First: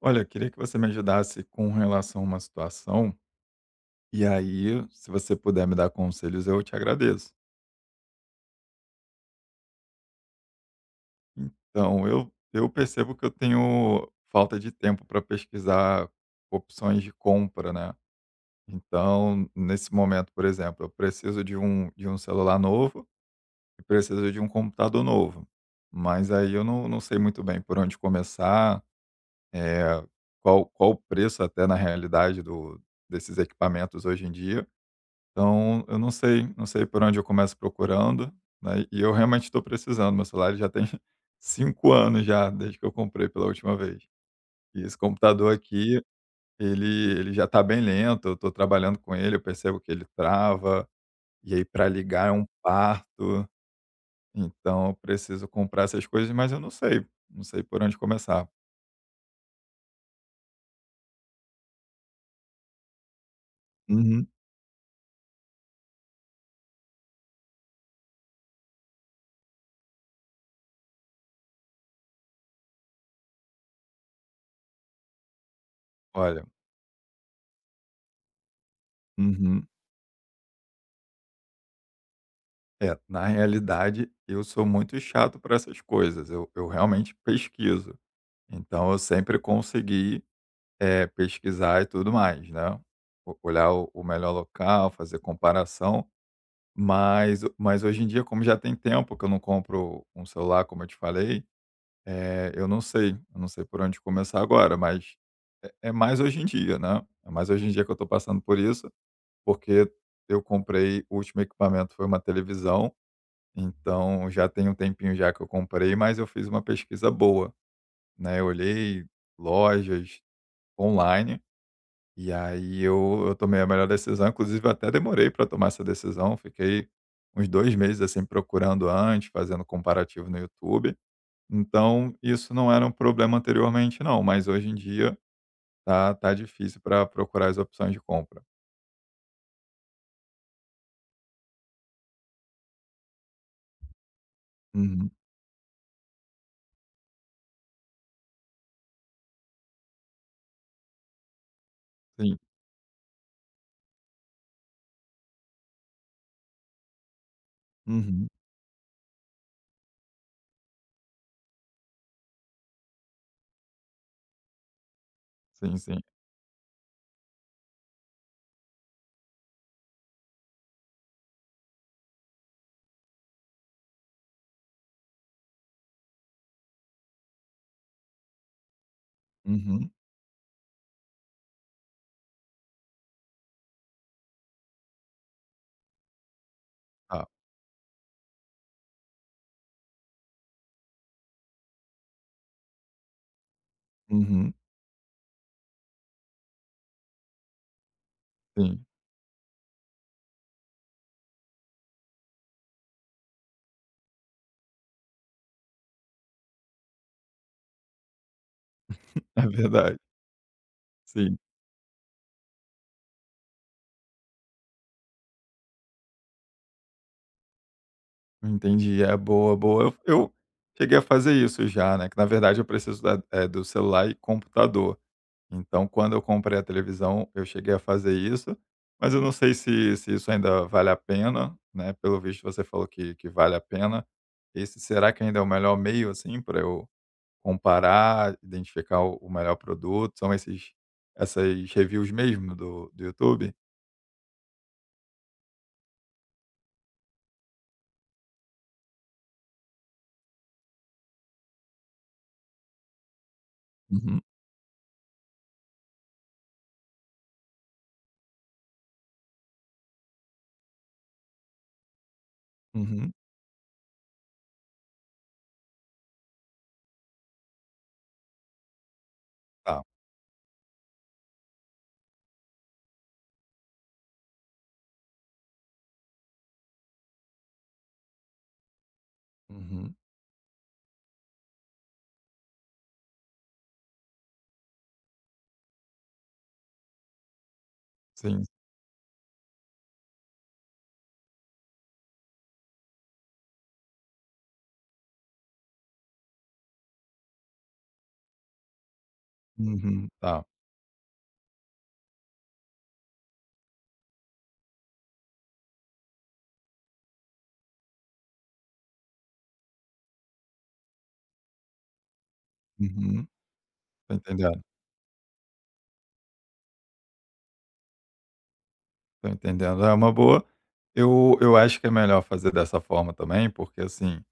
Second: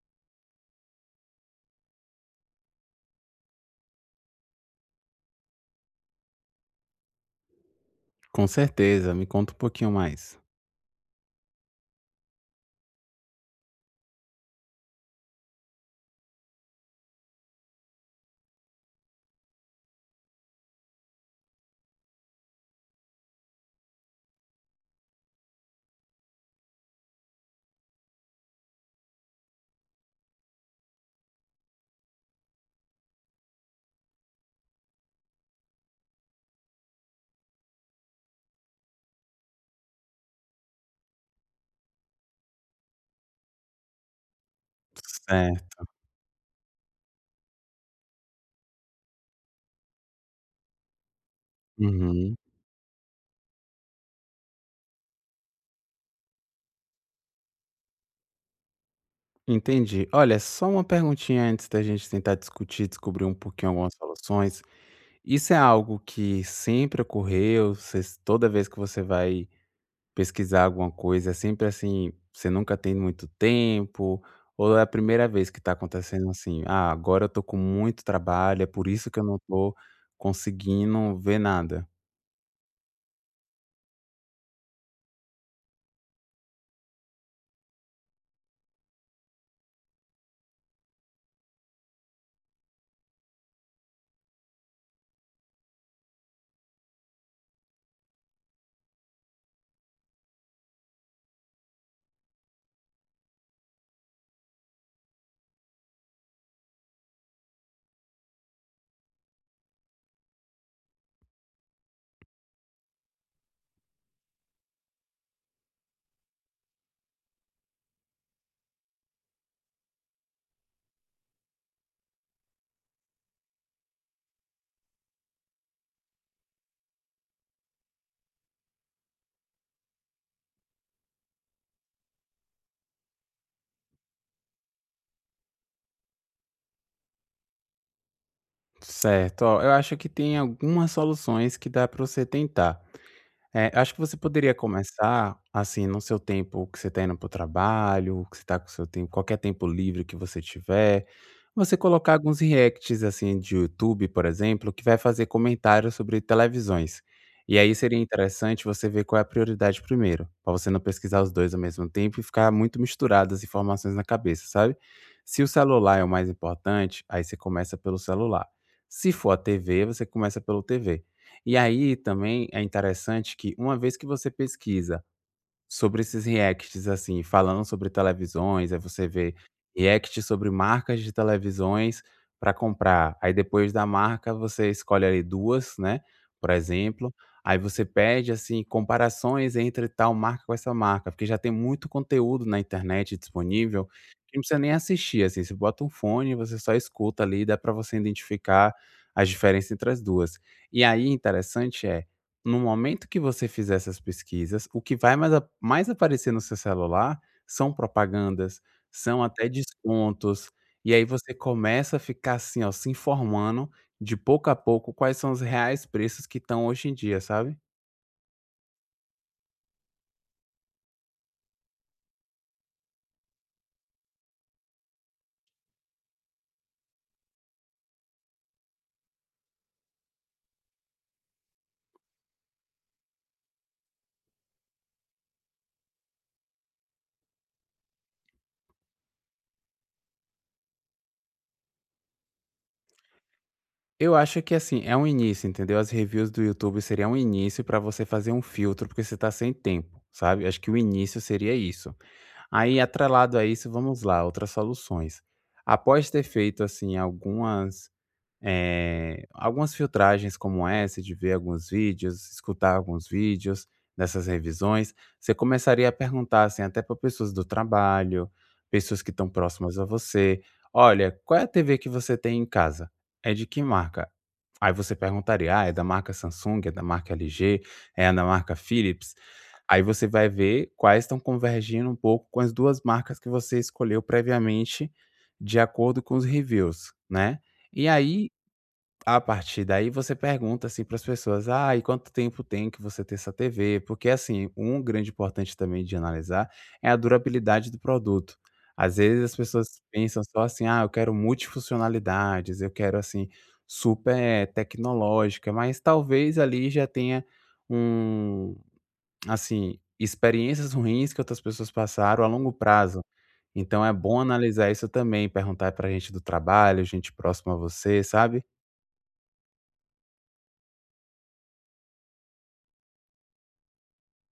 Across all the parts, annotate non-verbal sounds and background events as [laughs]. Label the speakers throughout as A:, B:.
A: Olha, eu queria que você me ajudasse com relação a uma situação, e aí, se você puder me dar conselhos, eu te agradeço.
B: Com certeza, me conta um pouquinho mais.
A: Então, eu percebo que eu tenho falta de tempo para pesquisar opções de compra, né? Então, nesse momento, por exemplo, eu preciso de um celular novo e preciso de um computador novo. Mas aí eu não, não sei muito bem por onde começar, é, qual o preço até na realidade desses equipamentos hoje em dia. Então, eu não sei por onde eu começo procurando, né, e eu realmente estou precisando, meu celular já tem [laughs] 5 anos já, desde que eu comprei pela última vez. E esse computador
B: Certo.
A: aqui, ele ele já está bem lento, eu estou trabalhando com ele, eu percebo que ele trava, e aí para ligar é
B: Uhum.
A: um parto, então eu preciso comprar essas coisas, mas eu não sei, não sei por onde começar.
B: Entendi. Olha, só uma perguntinha antes da gente tentar discutir, descobrir um pouquinho algumas
A: Uhum.
B: soluções. Isso é algo que sempre ocorreu? Vocês Toda vez que você vai pesquisar alguma coisa, é sempre assim, você nunca tem muito tempo? Ou é a primeira vez que está acontecendo
A: Olha,
B: assim? Ah, agora eu tô com muito trabalho, é por isso que eu não
A: uhum.
B: tô conseguindo ver nada.
A: É, na realidade eu sou muito chato para essas coisas, eu realmente pesquiso. Então eu sempre consegui, pesquisar e tudo mais, né. O Olhar o melhor local, fazer comparação, mas hoje em dia, como já tem tempo que eu não compro um celular, como eu te falei, eu não sei por onde começar agora, mas é mais hoje em dia, né. É mais hoje em dia que eu estou passando por isso, porque eu comprei o último equipamento foi uma televisão, então já tem um tempinho já que eu comprei, mas eu fiz uma pesquisa boa, né. Eu olhei lojas online, e aí eu tomei a melhor decisão, inclusive eu até demorei para tomar essa decisão, fiquei uns 2 meses, assim, procurando antes, fazendo comparativo no YouTube. Então, isso não era um problema anteriormente não, mas hoje em dia tá difícil para procurar as opções de compra.
B: Certo, ó, eu acho que tem algumas soluções que dá para você tentar. É, eu acho que você poderia
A: Uhum,
B: começar, assim, no seu tempo que você está indo para o trabalho, que você está com seu tempo, qualquer tempo livre que você tiver, você colocar
A: sim.
B: alguns reacts, assim, de YouTube, por exemplo, que vai fazer comentários sobre televisões. E aí seria
A: Uhum.
B: interessante você ver qual é a prioridade primeiro, para você não pesquisar os dois ao mesmo tempo e ficar muito misturado as informações na cabeça, sabe? Se o
A: Sim,
B: celular
A: sim.
B: é o mais importante, aí você começa pelo celular. Se for a TV, você começa pelo TV. E aí também é interessante que uma vez que você pesquisa sobre esses reacts, assim, falando sobre televisões, aí você vê
A: Uhum.
B: react sobre marcas de televisões para comprar. Aí depois da marca você escolhe ali duas, né, por exemplo,
A: Tá.
B: aí você pede, assim, comparações entre tal marca com essa marca, porque já tem muito conteúdo na internet disponível que não
A: Uhum.
B: precisa nem assistir, assim, você bota um fone, você só escuta ali, dá para você identificar
A: Sim. [laughs]
B: as diferenças entre as duas. E aí interessante é no momento que você fizer essas pesquisas, o que vai mais a mais aparecer no seu celular são propagandas, são
A: É
B: até
A: verdade.
B: descontos, e aí você
A: Sim.
B: começa a ficar assim, ó, se informando de pouco a pouco quais são os reais preços que estão hoje em dia, sabe.
A: Entendi. É, boa, boa. Eu cheguei a fazer isso já, né, que na verdade eu preciso da do celular e computador. Então, quando eu comprei a televisão, eu cheguei a fazer isso, mas eu não sei se isso ainda vale a pena, né, pelo visto você falou que vale a pena. Esse será que ainda é o melhor meio, assim, para eu comparar, identificar o melhor produto? São esses essas reviews mesmo do YouTube?
B: Eu acho que, assim, é um início, entendeu. As reviews do YouTube seria um início para você fazer um filtro, porque você tá sem tempo, sabe. Acho que o início seria isso. Aí, atrelado a isso, vamos
A: Uhum,
B: lá, outras soluções. Após ter feito, assim, algumas filtragens como essa de ver alguns vídeos, escutar alguns
A: uhum,
B: vídeos dessas revisões, você começaria a perguntar, assim, até para pessoas do trabalho, pessoas que estão próximas
A: tá.
B: a você: "Olha, qual é a TV que você tem em casa? É de que marca?". Aí você perguntaria: "Ah, é da marca Samsung, é da marca LG, é da marca Philips". Aí
A: Uhum.
B: você vai ver quais estão convergindo um pouco com as 2 marcas que você escolheu previamente, de acordo com os reviews, né. E aí
A: Sim.
B: a partir daí você pergunta, assim, para as pessoas: "Ah, e quanto tempo tem que você ter essa TV?" Porque, assim, um grande importante também de analisar é a durabilidade do produto. Às vezes as pessoas
A: Uhum,
B: pensam só
A: tá.
B: assim: "Ah, eu quero multifuncionalidades, eu quero, assim, super tecnológica", mas talvez ali já tenha um, assim, experiências ruins que outras pessoas passaram a longo prazo.
A: Uhum.
B: Então é
A: Tô
B: bom
A: entendendo,
B: analisar isso também, perguntar pra gente do trabalho, gente próxima a você, sabe?
A: tô entendendo. É uma boa. Eu acho que é melhor fazer dessa forma também, porque assim,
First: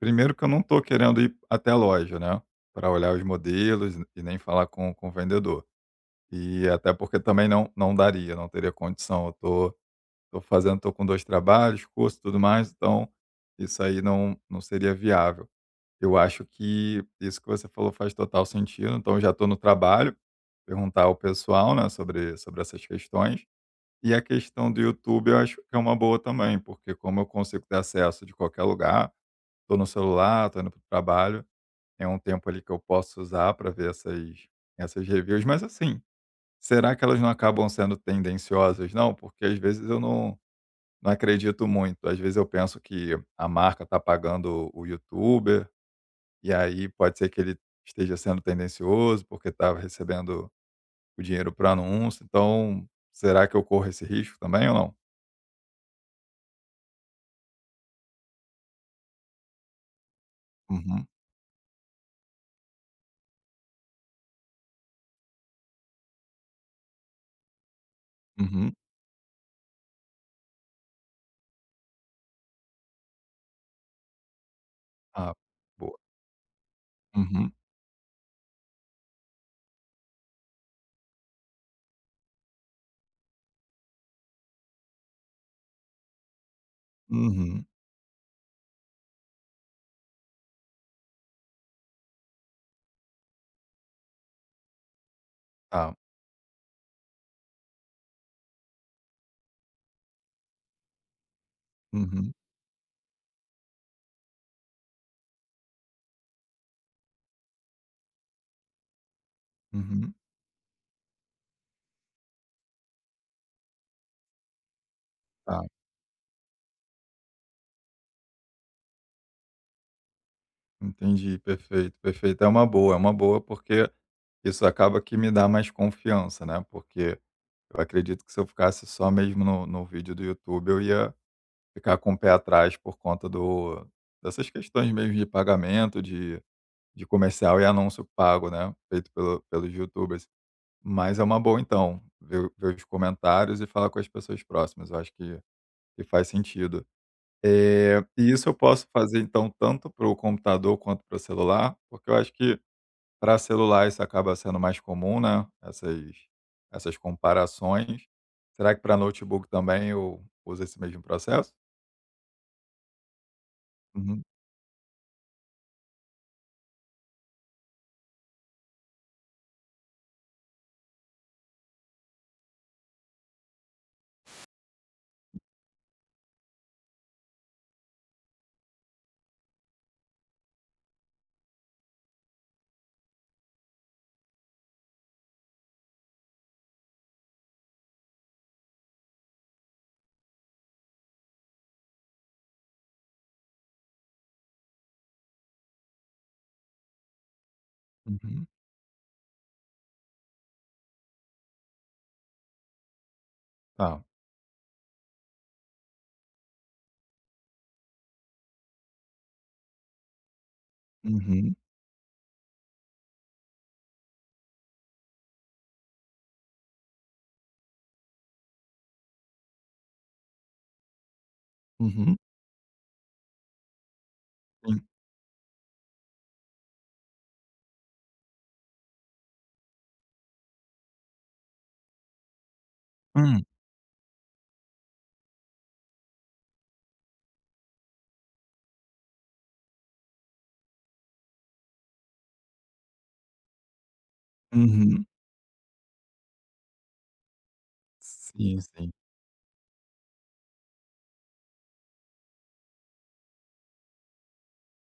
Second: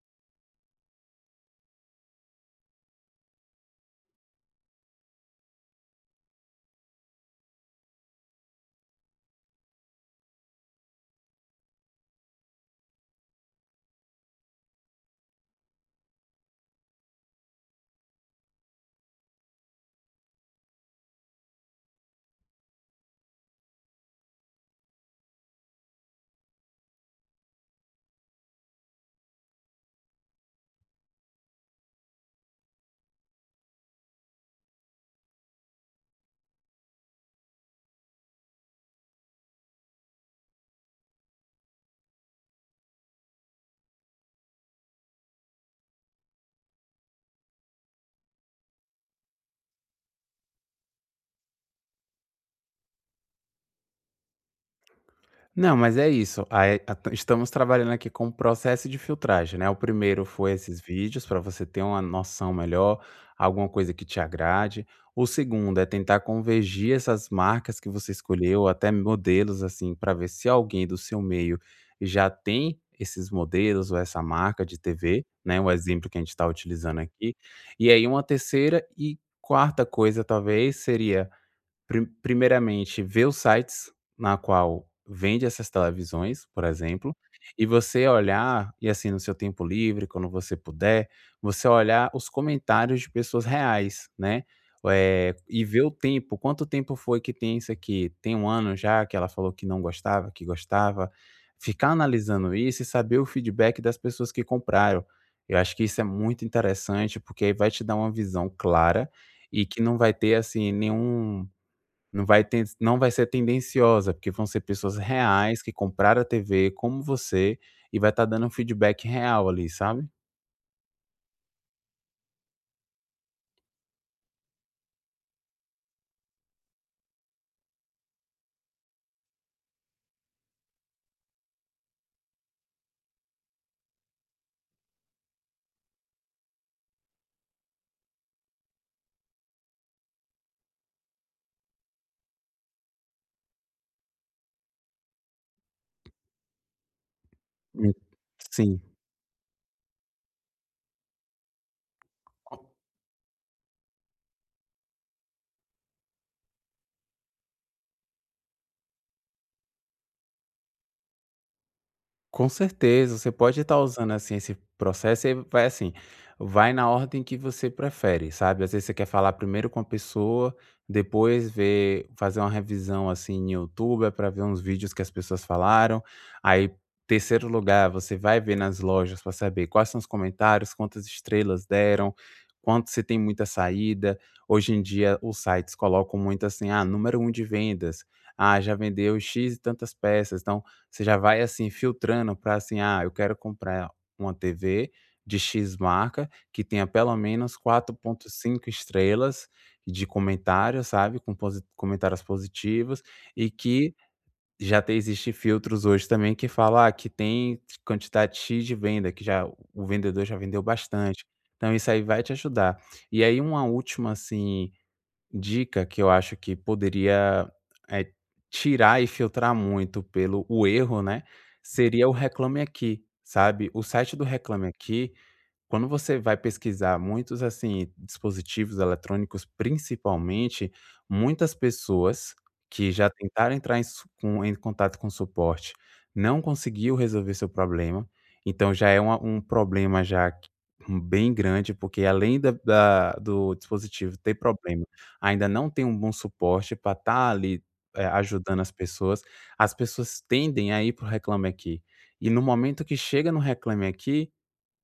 A: primeiro que eu não tô querendo ir até a loja, né, para olhar os modelos e nem falar com o vendedor. E até porque também não daria, não teria condição. Eu tô tô fazendo, tô com 2 trabalhos, curso, e tudo mais, então isso aí não seria viável. Eu acho que isso que você falou faz total sentido, então eu já estou no trabalho, perguntar ao pessoal, né, sobre essas questões. E a questão do YouTube eu acho que é uma boa também, porque como eu consigo ter acesso de qualquer lugar, tô no celular, tô indo para o trabalho, é um tempo ali que eu posso usar para ver essas reviews, mas assim, será que elas não acabam sendo tendenciosas não? Porque às vezes eu não não acredito muito, às vezes eu penso que a marca está pagando o youtuber, e aí pode ser que ele esteja sendo tendencioso, porque estava recebendo o dinheiro para anúncio, então será que eu corro esse risco também ou não?
B: Não, mas é isso. Aí, a ta estamos trabalhando aqui com o processo de filtragem, né. O primeiro foi esses
A: Uhum,
B: vídeos para você ter uma noção melhor, alguma coisa que te agrade. O segundo é tentar convergir essas marcas que você escolheu,
A: uhum.
B: até modelos, assim, para ver se alguém do seu meio já tem esses modelos ou essa marca de TV,
A: Ah,
B: né, o
A: boa.
B: exemplo que a gente está utilizando aqui.
A: Uhum,
B: E aí uma terceira e quarta coisa, talvez, seria primeiramente, ver os sites na qual vende essas televisões, por exemplo, e
A: uhum.
B: você olhar e, assim, no seu tempo livre, quando você puder, você olhar os comentários de pessoas reais, né, e ver o
A: Tá.
B: tempo, quanto tempo foi que tem isso aqui? Tem um ano já que ela falou que não gostava, que gostava? Ficar
A: Uhum,
B: analisando isso e saber o feedback das pessoas que compraram. Eu acho que isso é muito interessante, porque aí vai te dar uma visão clara e que não vai
A: uhum.
B: ter, assim, nenhum não vai ser tendenciosa, porque vão ser pessoas reais
A: Tá.
B: que compraram a TV como você, e vai estar dando um feedback real ali, sabe?
A: Entendi, perfeito, perfeito. É uma boa, porque isso acaba que me dá mais confiança, né? Porque eu acredito que se eu ficasse só mesmo no vídeo do YouTube, eu ia ficar com o pé atrás por conta dessas questões mesmo de pagamento, de comercial e anúncio pago, né? Feito pelos YouTubers. Mas é uma boa, então, ver os comentários e falar com as pessoas próximas. Eu acho que faz sentido.
B: Hum,
A: E isso eu
B: sim.
A: posso fazer então tanto para o computador quanto para o celular, porque eu acho que para celular isso acaba sendo mais comum, né, essas comparações. Será que para notebook também eu uso esse mesmo processo?
B: Com certeza, você pode estar usando,
A: Uhum,
B: assim, esse processo, e vai, assim, vai na ordem que você prefere, sabe. Às vezes você quer falar primeiro com a pessoa, depois ver fazer uma revisão, assim, em YouTube, para ver uns vídeos que as pessoas falaram. Aí, terceiro lugar, você vai ver nas lojas para saber quais são os comentários, quantas estrelas deram, quanto você tem muita saída. Hoje em dia os sites colocam muito assim: "Ah, número um de vendas. Ah, já vendeu X e tantas peças". Então você já vai, assim, filtrando para assim: "Ah, eu quero comprar uma TV de X marca, que tenha pelo menos quatro ponto
A: uhum,
B: cinco estrelas de comentários, sabe, com posi comentários positivos", e que
A: tá.
B: já te existe filtros hoje também que fala, ah, que tem quantidade X de venda, que já o vendedor já vendeu bastante.
A: Uhum,
B: Então isso aí vai te ajudar. E aí uma última, assim, dica que eu acho que poderia, eh, tirar e filtrar muito pelo o erro, né, seria o
A: uhum,
B: Reclame Aqui, sabe. O site do Reclame
A: sim.
B: Aqui, quando você vai pesquisar muitos, assim, dispositivos eletrônicos, principalmente, muitas pessoas que já
A: Hum,
B: tentaram entrar em su com em contato com suporte, não conseguiu resolver seu problema, então já é uma um problema já q bem grande, porque além da da do dispositivo ter problema,
A: uhum.
B: ainda não tem um bom suporte para estar ali, ajudando
A: Sim, sim.
B: as pessoas tendem a ir para o Reclame Aqui. E no momento que chega no Reclame Aqui,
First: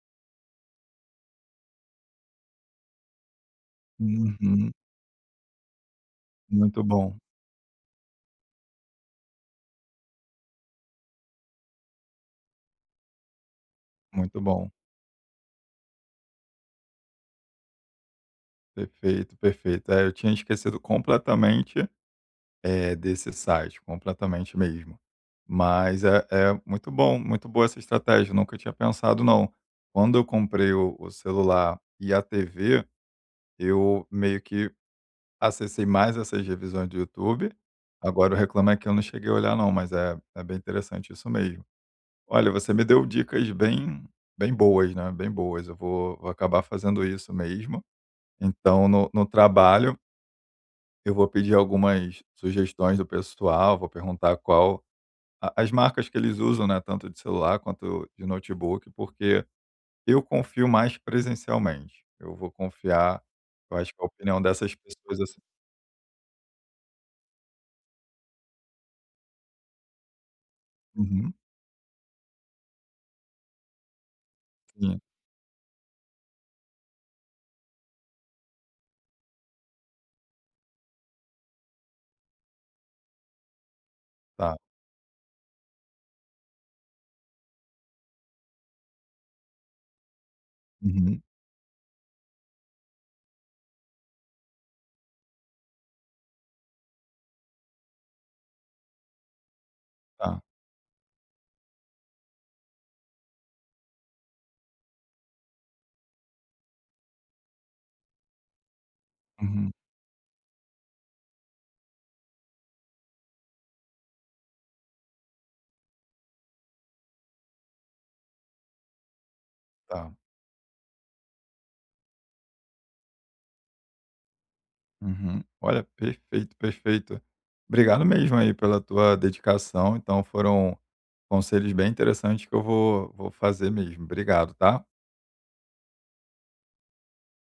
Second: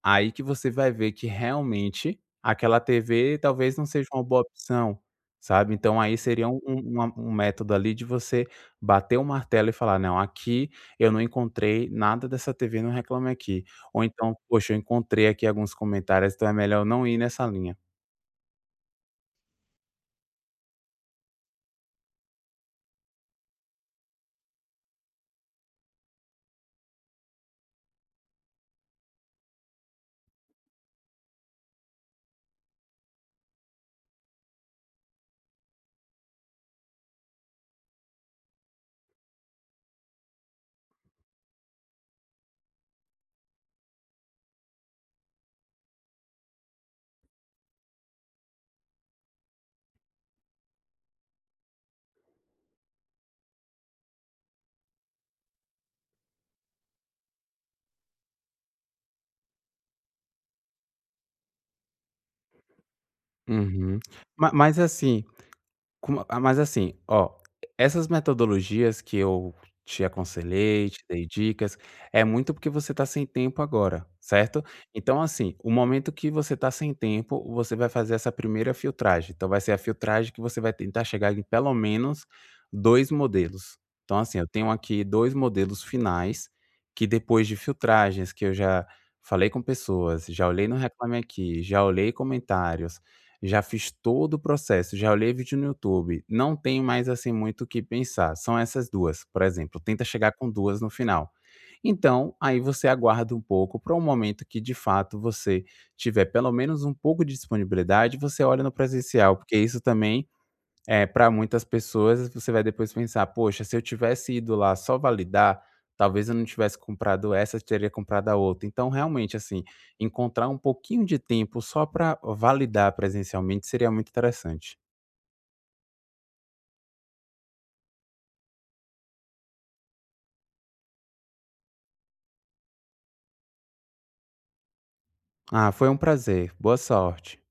B: aí que você vai ver que realmente aquela TV talvez não seja uma boa
A: Uhum.
B: opção, sabe. Então aí seria um um-
A: Muito
B: uma
A: bom,
B: um método ali de você bater o martelo e falar: "Não, aqui eu não encontrei nada dessa TV no Reclame Aqui", ou então:
A: muito bom.
B: "Poxa, eu encontrei aqui alguns comentários, então é melhor eu não ir nessa linha".
A: Perfeito, perfeito. É, eu tinha esquecido completamente, é, desse site, completamente mesmo. Mas é muito bom, muito boa essa estratégia, eu nunca tinha pensado não. Quando eu comprei o celular e a TV, eu meio que acessei mais essas revisões do YouTube, agora o reclamo é que eu não cheguei a olhar não, mas é bem interessante isso mesmo. Olha, você me deu dicas bem bem boas, né, bem boas, eu vou acabar fazendo isso mesmo. Então no trabalho, eu vou pedir algumas sugestões do pessoal, vou perguntar qual a as marcas que eles usam, né, tanto de celular quanto de notebook, porque eu confio mais presencialmente. Eu vou confiar, eu acho
B: Uhum.
A: que a opinião
B: Ma
A: dessas
B: mas
A: pessoas,
B: assim,
A: assim,
B: Com ah, mas assim, ó, essas metodologias que eu te aconselhei, te dei
A: uhum,
B: dicas, é muito porque você está sem tempo agora, certo?
A: sim,
B: Então, assim, o momento que você está sem tempo, você vai fazer essa primeira filtragem. Então, vai ser a filtragem que você vai tentar chegar em pelo menos 2 modelos. Então, assim, eu
A: tá.
B: tenho aqui 2 modelos finais, que depois de filtragens que eu já falei com pessoas, já olhei no Reclame
A: Uhum,
B: Aqui, já olhei comentários, já fiz todo o processo, já olhei vídeo no YouTube, não tenho mais, assim, muito o que pensar, são essas 2, por exemplo, tenta chegar
A: tá.
B: com 2 no final. Então, aí você aguarda um pouco para um momento que de fato você tiver pelo menos um pouco de disponibilidade, você olha no presencial, porque
A: Uhum,
B: isso também é, para muitas pessoas você vai depois pensar: "Poxa, se eu tivesse ido lá só validar, talvez eu não tivesse comprado essa, eu teria comprado a outra". Então realmente, assim,
A: tá.
B: encontrar um pouquinho de tempo só para validar presencialmente seria muito interessante.
A: Uhum. Olha, perfeito, perfeito. Obrigado mesmo aí pela tua dedicação, então foram conselhos bem interessantes que eu vou fazer mesmo. Obrigado, tá?
B: Ah, foi um prazer. Boa sorte.